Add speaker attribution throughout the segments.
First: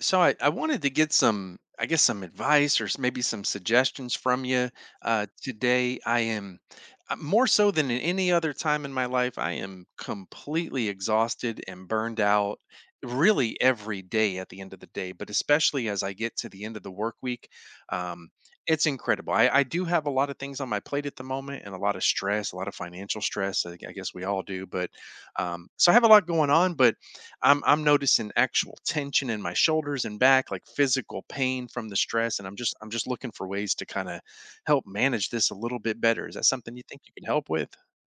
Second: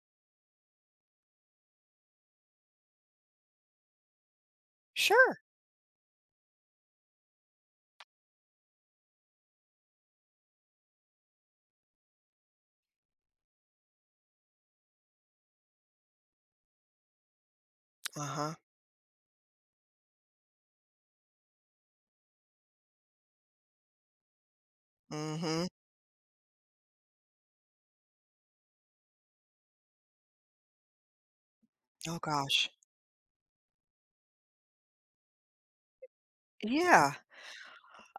Speaker 1: So I wanted to get some, I guess, some advice or maybe some suggestions from you.
Speaker 2: Sure.
Speaker 1: Today I am, more so than in any other time in my life, I am completely exhausted and burned out really every day at the end of the day, but especially as I get to the end of the work week. um,
Speaker 2: Uh-huh.
Speaker 1: it's incredible. I do have a lot of things on my plate at the moment, and a lot of stress, a lot of financial stress. I guess we all do, but
Speaker 2: Mm. Mhm.
Speaker 1: so I have a lot going on. But I'm noticing actual tension in my shoulders and back, like physical pain from the
Speaker 2: Oh
Speaker 1: stress, and I'm
Speaker 2: gosh.
Speaker 1: just I'm just looking for ways to kind of help manage this a little bit better. Is that something you think
Speaker 2: Yeah.
Speaker 1: you can help with?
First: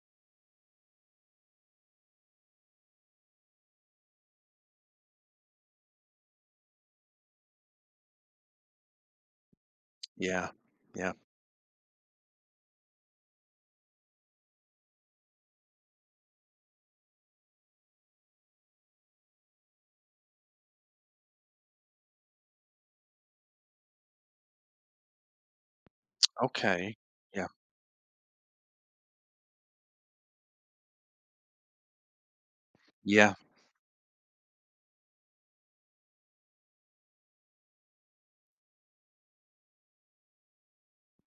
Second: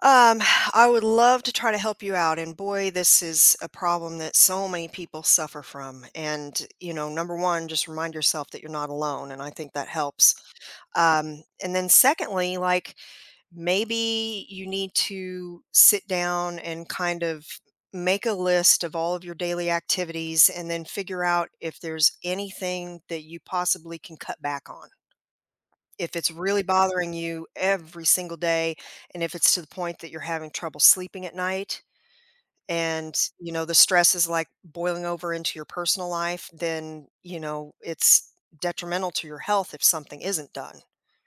Speaker 2: Um, I would love to try to help you out. And boy, this is a problem that so many people suffer from. And, you know, number one, just remind yourself that you're not alone. And I think that helps.
Speaker 1: Yeah. Yeah.
Speaker 2: And then secondly, like maybe you need to sit down and kind of make a list of all of your daily activities and then figure out if there's anything that you possibly can cut back on. If it's really
Speaker 1: Okay.
Speaker 2: bothering you
Speaker 1: Yeah.
Speaker 2: every single day, and if it's to the point that you're having trouble sleeping at night, and
Speaker 1: Yeah.
Speaker 2: you know the stress is like boiling over into your personal life, then you know it's detrimental to your health if something isn't done.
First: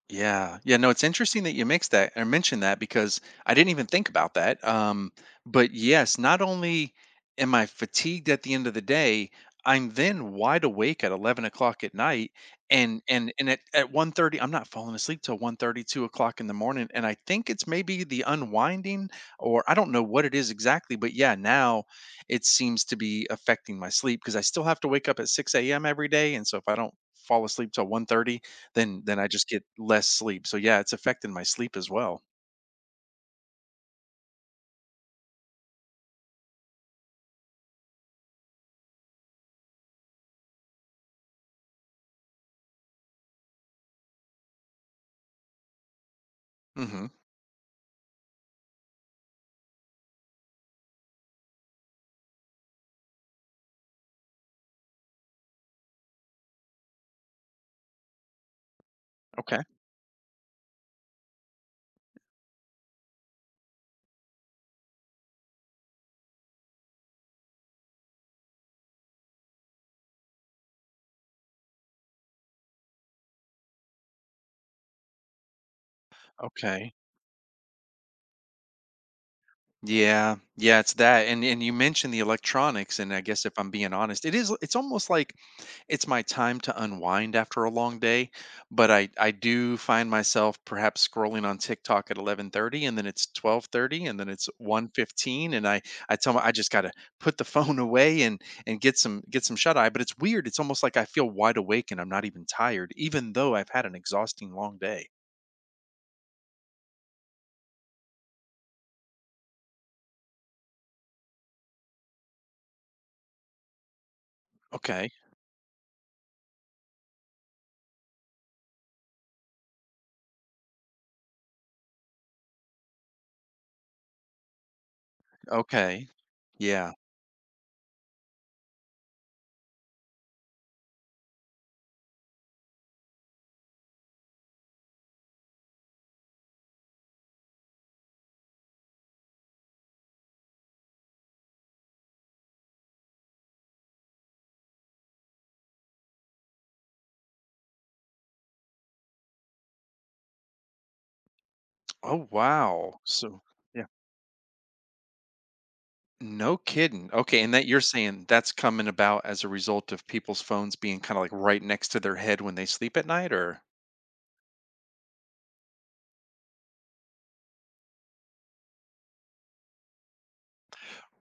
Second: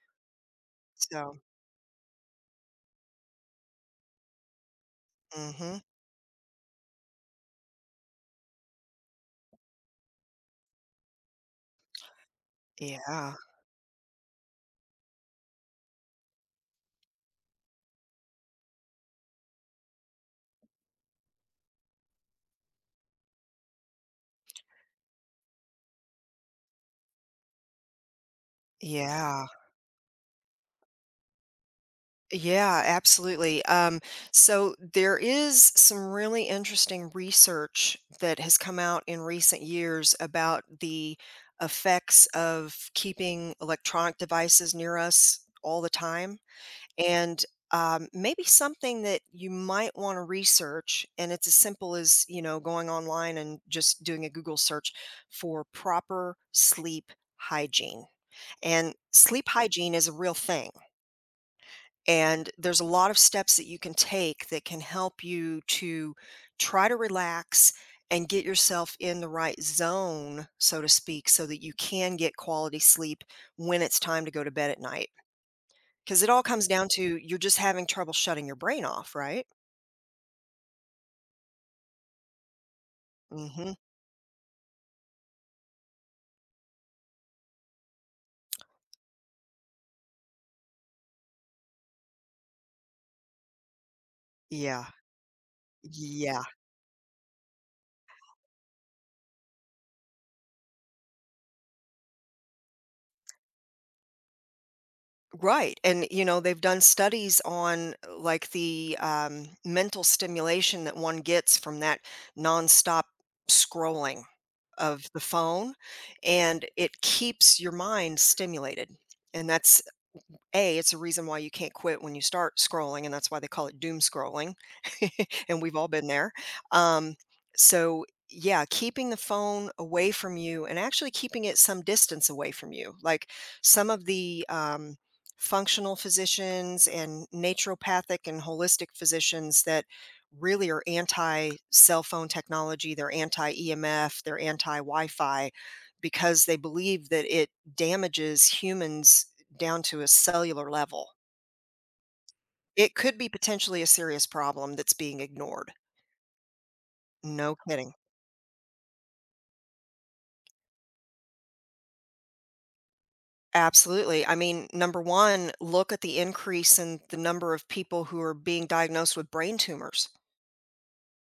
Speaker 1: Yeah. Yeah. No, it's
Speaker 2: So,
Speaker 1: interesting that you mixed that or mentioned that because I didn't even think about that. But
Speaker 2: mhm.
Speaker 1: yes, not only am I fatigued at the end of the day, I'm then wide awake at 11 o'clock at night. And, and,
Speaker 2: Yeah,
Speaker 1: and at one, I'm not falling asleep till 1:30, 2 o'clock in the morning. And I think it's maybe the unwinding, or I don't know what it is exactly, but yeah, now it seems to be affecting my sleep because I still have to wake up at 6 a.m. every day. And so if I don't fall asleep till 1:30, then I
Speaker 2: yeah.
Speaker 1: just get less sleep. So yeah, it's affecting my sleep as well.
Speaker 2: Yeah, absolutely. So there is some really interesting research that has come out in recent years about the effects of keeping electronic devices near us all the time.
Speaker 1: Hmm.
Speaker 2: And maybe something that you might want to research, and it's as simple as, you know, going online and just doing a Google search for proper sleep hygiene. And sleep
Speaker 1: Okay.
Speaker 2: hygiene is a real thing, and there's a lot of steps that you can take that can help you to try to relax and get yourself in the right zone, so to speak, so that you can get quality sleep when it's time to go to bed at night. Because it all comes down
Speaker 1: Okay.
Speaker 2: to you're just having trouble shutting your brain off, right?
Speaker 1: Yeah. Yeah, it's that. And you mentioned the electronics, and I guess if I'm
Speaker 2: Hmm.
Speaker 1: being honest, it's almost like it's my time to unwind after a long day, but I do find myself perhaps scrolling on TikTok at 11:30, and then it's 12:30, and then it's
Speaker 2: Yeah.
Speaker 1: 1:15, and I tell
Speaker 2: Yeah.
Speaker 1: my I just got to put the phone away, and get some shut eye. But it's weird. It's almost like I feel wide awake and I'm not even tired even though I've had an exhausting long day.
Speaker 2: Right. And, you know, they've done studies on like the mental stimulation that one gets from that nonstop scrolling of
Speaker 1: Okay.
Speaker 2: the phone, and it keeps your mind stimulated. And that's it's a reason why you can't quit when you start scrolling, and that's why they call it doom scrolling, and we've all been
Speaker 1: Okay.
Speaker 2: there.
Speaker 1: Yeah.
Speaker 2: Um, so yeah, keeping the phone away from you and actually keeping it some distance away from you. Like some of the functional physicians and naturopathic and holistic physicians that really are anti cell phone technology, they're anti EMF, they're anti Wi Fi because they believe that it damages humans down to a cellular level.
Speaker 1: Oh
Speaker 2: It
Speaker 1: wow.
Speaker 2: could be potentially a serious problem that's being ignored.
Speaker 1: No kidding. Okay, and
Speaker 2: No
Speaker 1: that you're
Speaker 2: kidding.
Speaker 1: saying that's coming about as a result of people's phones being kinda, like, right next to their head when they sleep at night, or
Speaker 2: Absolutely. I mean, number one, look at the increase in the number of people who are being diagnosed with brain tumors,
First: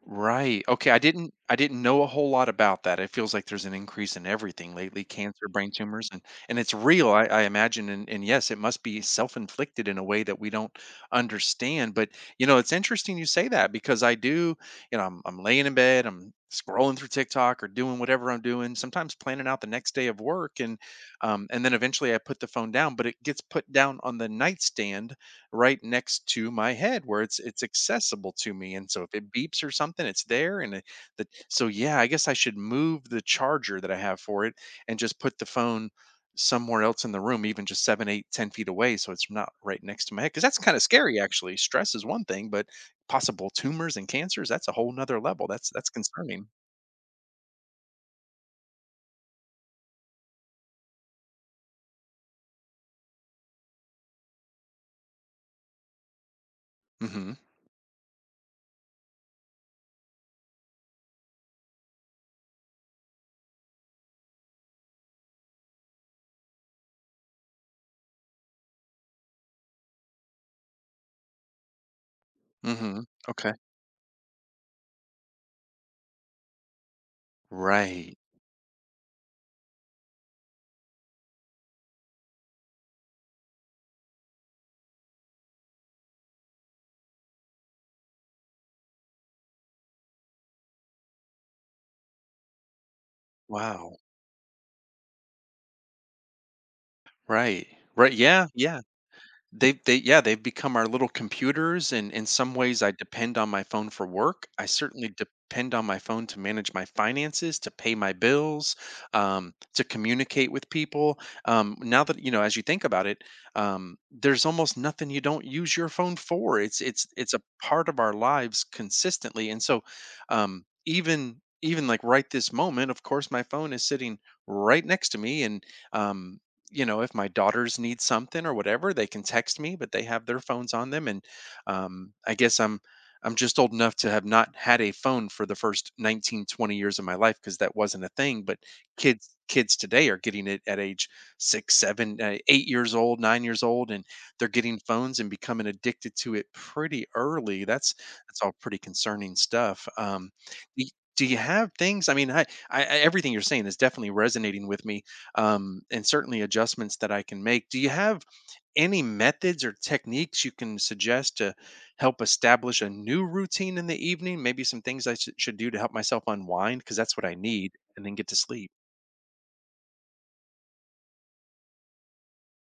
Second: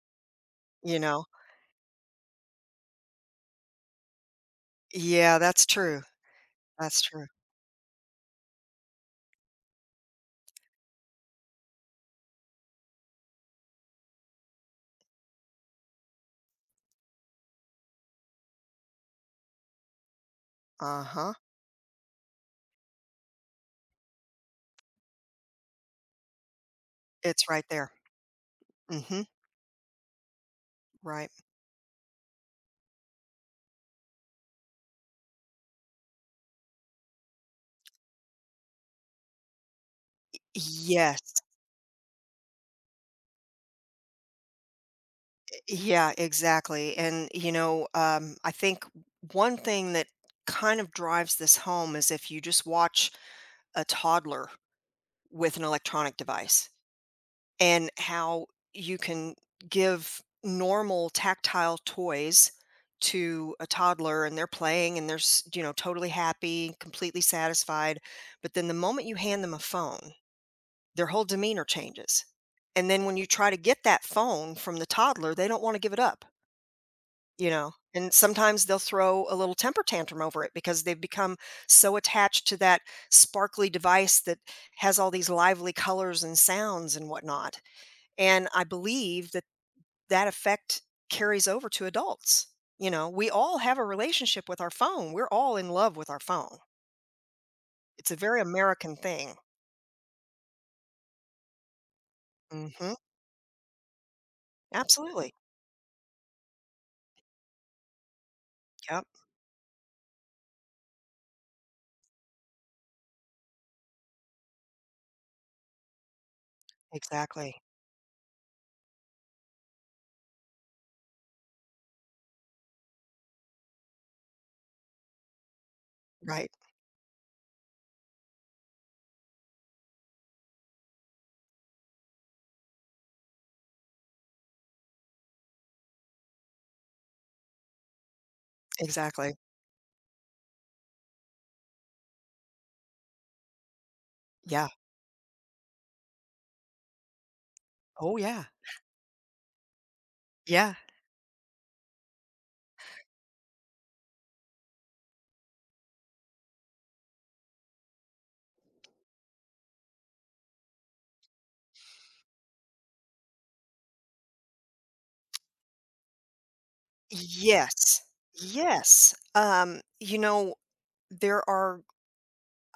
Speaker 1: Right. Okay,
Speaker 2: you
Speaker 1: I
Speaker 2: know?
Speaker 1: didn't I didn't know a whole lot about that. It feels like there's an increase in everything lately,
Speaker 2: Yeah,
Speaker 1: cancer,
Speaker 2: that's
Speaker 1: brain
Speaker 2: true.
Speaker 1: tumors, and it's
Speaker 2: That's
Speaker 1: real, I,
Speaker 2: true.
Speaker 1: I imagine. And yes, it must be self-inflicted in a way that we don't understand. But, it's interesting you say that, because I do, you know, I'm laying in bed, I'm scrolling through TikTok or doing whatever I'm doing, sometimes planning out the next day of work, and
Speaker 2: Uh-huh.
Speaker 1: um and then eventually I put the phone down, but it gets put down on the nightstand right next to my head, where it's
Speaker 2: It's
Speaker 1: it's
Speaker 2: right there.
Speaker 1: accessible to me. And so
Speaker 2: Mm.
Speaker 1: if
Speaker 2: Mhm.
Speaker 1: it beeps or something, it's there, and
Speaker 2: Right.
Speaker 1: so yeah, I guess I should move the charger that I have for it and just put the phone somewhere else in the room, even just 7, 8, 10 feet away, so it's not right next to my head, because that's kind of scary.
Speaker 2: Yes.
Speaker 1: Actually, stress is one thing, but possible tumors and cancers, that's a whole nother level. That's
Speaker 2: Yeah,
Speaker 1: concerning.
Speaker 2: exactly. And you know, I think one thing that kind of drives this home is if you just watch a toddler with an electronic device.
Speaker 1: Mm-hmm.
Speaker 2: And how you can give normal tactile toys to a toddler and they're playing and you know, totally happy, completely satisfied, but then the moment you hand them a phone, their whole demeanor changes. And
Speaker 1: Mm-hmm.
Speaker 2: then when you try
Speaker 1: Okay.
Speaker 2: to get that phone from the toddler, they don't want to give it up, you know. And
Speaker 1: Right.
Speaker 2: sometimes they'll throw a little temper tantrum over it because they've become so attached to that sparkly device that has all these lively colors and sounds and whatnot. And I believe that that effect carries over to adults. You know, we all have a
Speaker 1: Wow.
Speaker 2: relationship with our phone. We're all in love with our phone.
Speaker 1: Right,
Speaker 2: It's
Speaker 1: right.
Speaker 2: a very
Speaker 1: Yeah, yeah.
Speaker 2: American thing.
Speaker 1: They, yeah, they've become our little computers, and in some ways I
Speaker 2: Mhm.
Speaker 1: depend on my phone for work. I certainly
Speaker 2: Absolutely.
Speaker 1: depend on my phone to manage my finances, to pay my bills,
Speaker 2: Yep.
Speaker 1: to communicate with people. Now that, as you think about it, there's almost nothing you don't use your phone for. It's a
Speaker 2: Exactly.
Speaker 1: part of our lives consistently, and so um, even even like right this moment, of course, my phone is sitting right next to me, and um,
Speaker 2: Right.
Speaker 1: if my daughters need something or whatever, they can text me, but they have their phones on them. And I guess I'm just old enough to have not had a phone for the first 19, 20 years of my life because that wasn't a thing. But kids
Speaker 2: Exactly.
Speaker 1: kids today are getting it at age 6, 7, 8 years old, 9 years old, and they're
Speaker 2: Yeah.
Speaker 1: getting phones and becoming addicted to it pretty early. That's
Speaker 2: Oh,
Speaker 1: that's
Speaker 2: yeah.
Speaker 1: all pretty concerning stuff.
Speaker 2: Yeah.
Speaker 1: Y- do you have things? I mean, everything you're saying is definitely resonating with me, and certainly adjustments that I can make. Do you have any methods or techniques you can suggest to help establish a new routine in the evening? Maybe some things I should do to help myself unwind, because that's what I need,
Speaker 2: Yes.
Speaker 1: and then get to sleep.
Speaker 2: Yes. You know, there are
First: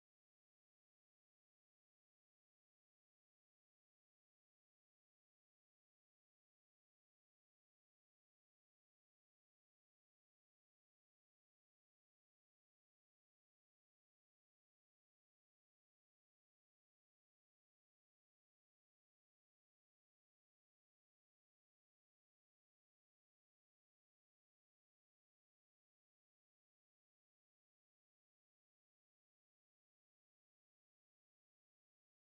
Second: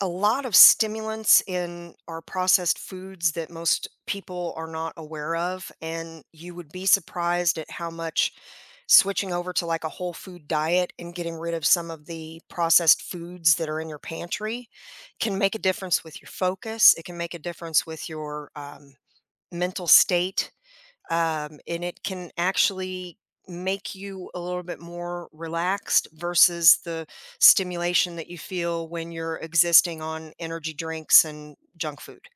Speaker 2: a lot of stimulants in our processed foods that most people are not aware of, and you would be surprised at how much switching over to like a whole food diet and getting rid of some of the processed foods that are in your pantry can make a difference with your focus. It can make a difference with your mental state. And it can actually make you a little bit more relaxed versus the stimulation that you feel when you're existing on energy drinks and junk food.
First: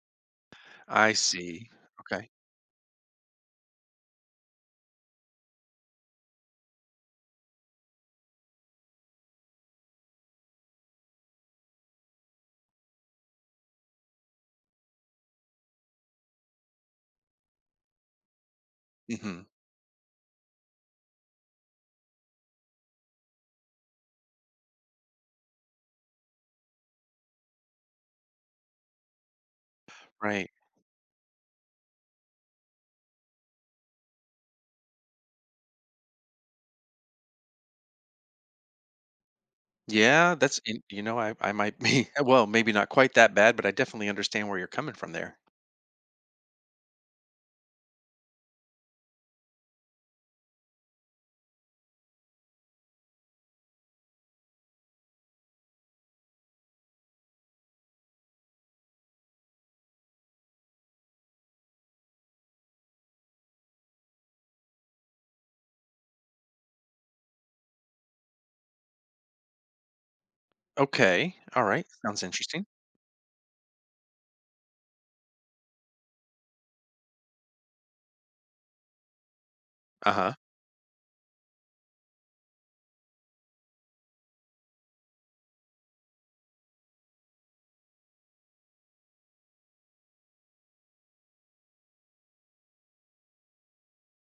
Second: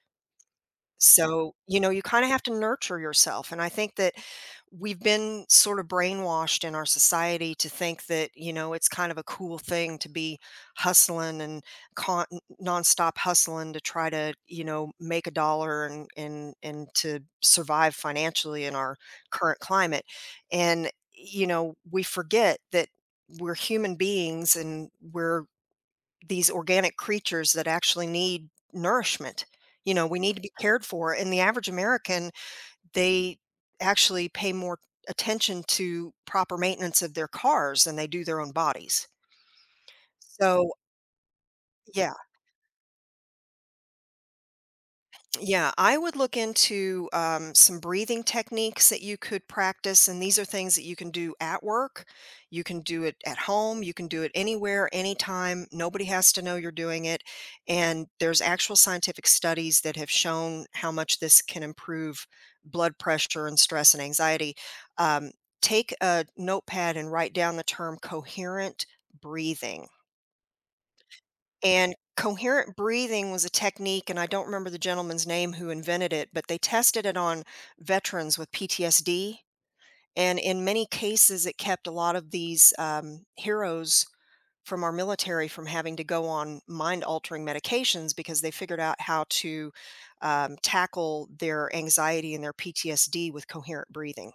Speaker 1: I
Speaker 2: So,
Speaker 1: see.
Speaker 2: you know, you kind of
Speaker 1: Okay.
Speaker 2: have to nurture yourself. And I think that we've been sort of brainwashed in our society to think that, you know, it's kind of a cool thing to be hustling and con- nonstop hustling to try to, you know, make a dollar, and to survive financially in our
Speaker 1: Hmm.
Speaker 2: current climate. And, you know, we forget that we're human beings and we're these organic creatures that actually need nourishment. You know, we need to
Speaker 1: Right.
Speaker 2: be cared for. And the average American, they actually pay more attention to proper maintenance of their cars than they do their own bodies.
Speaker 1: Yeah, that's,
Speaker 2: So,
Speaker 1: in- you know, I might be,
Speaker 2: yeah.
Speaker 1: well, maybe not quite that bad, but I definitely understand where you're coming from there.
Speaker 2: Yeah, I would look into some breathing techniques that you could practice. And these are things that you can do at work. You can do it at home. You can do it anywhere, anytime. Nobody has to know you're doing it. And there's actual scientific studies that have shown how much this can improve blood pressure and stress and anxiety. Um, take a notepad and write down the term coherent breathing,
Speaker 1: Okay. All right.
Speaker 2: and
Speaker 1: Sounds interesting.
Speaker 2: coherent breathing was a technique, and I don't remember the gentleman's name who invented it, but they tested it on veterans with PTSD.
Speaker 1: Uh huh.
Speaker 2: And in many cases, it kept a lot of these heroes from our military from having to go on mind altering medications because they figured out how to tackle their anxiety and their PTSD with coherent breathing.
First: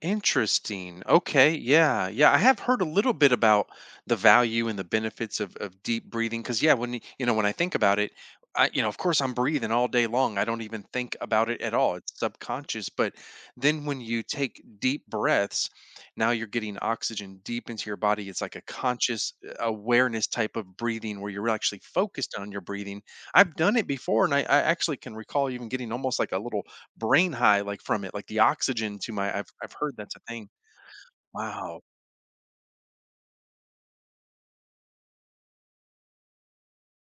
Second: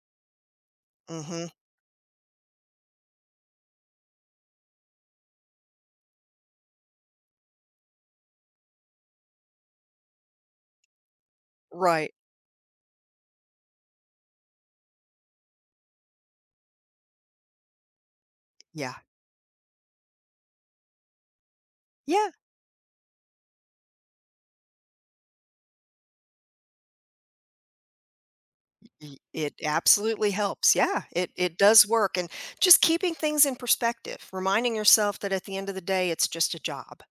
Speaker 1: Interesting.
Speaker 2: Hmm.
Speaker 1: Okay. Yeah. Yeah. I have heard a little bit about the value and the benefits of deep breathing. Cause yeah, when, y- you know, when I think about it, of course I'm breathing all day long. I don't even think about it at all.
Speaker 2: Right.
Speaker 1: It's subconscious. But then when you take deep breaths, now you're getting oxygen deep into your body. It's like a
Speaker 2: Yeah.
Speaker 1: conscious awareness type of breathing where you're actually
Speaker 2: Yeah.
Speaker 1: focused on your breathing. I've done it before, and I actually can recall even getting almost like a little brain high, like, from it, like, the oxygen to
Speaker 2: Y
Speaker 1: my— I've
Speaker 2: It
Speaker 1: I've heard that's a
Speaker 2: absolutely
Speaker 1: thing.
Speaker 2: helps, yeah, it
Speaker 1: Wow.
Speaker 2: does work, and just keeping things in perspective, reminding yourself that at the end of the day, it's just a job,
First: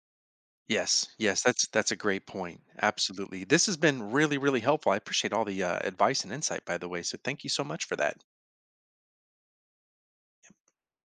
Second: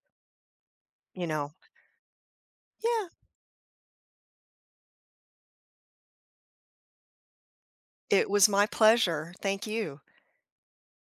Speaker 1: Yes,
Speaker 2: you
Speaker 1: yes,
Speaker 2: know?
Speaker 1: that's a great point.
Speaker 2: Yeah,
Speaker 1: Absolutely. This has been really, really helpful. I appreciate all the, advice and insight, by the way, so thank you so much for that.
Speaker 2: it was my pleasure, thank you.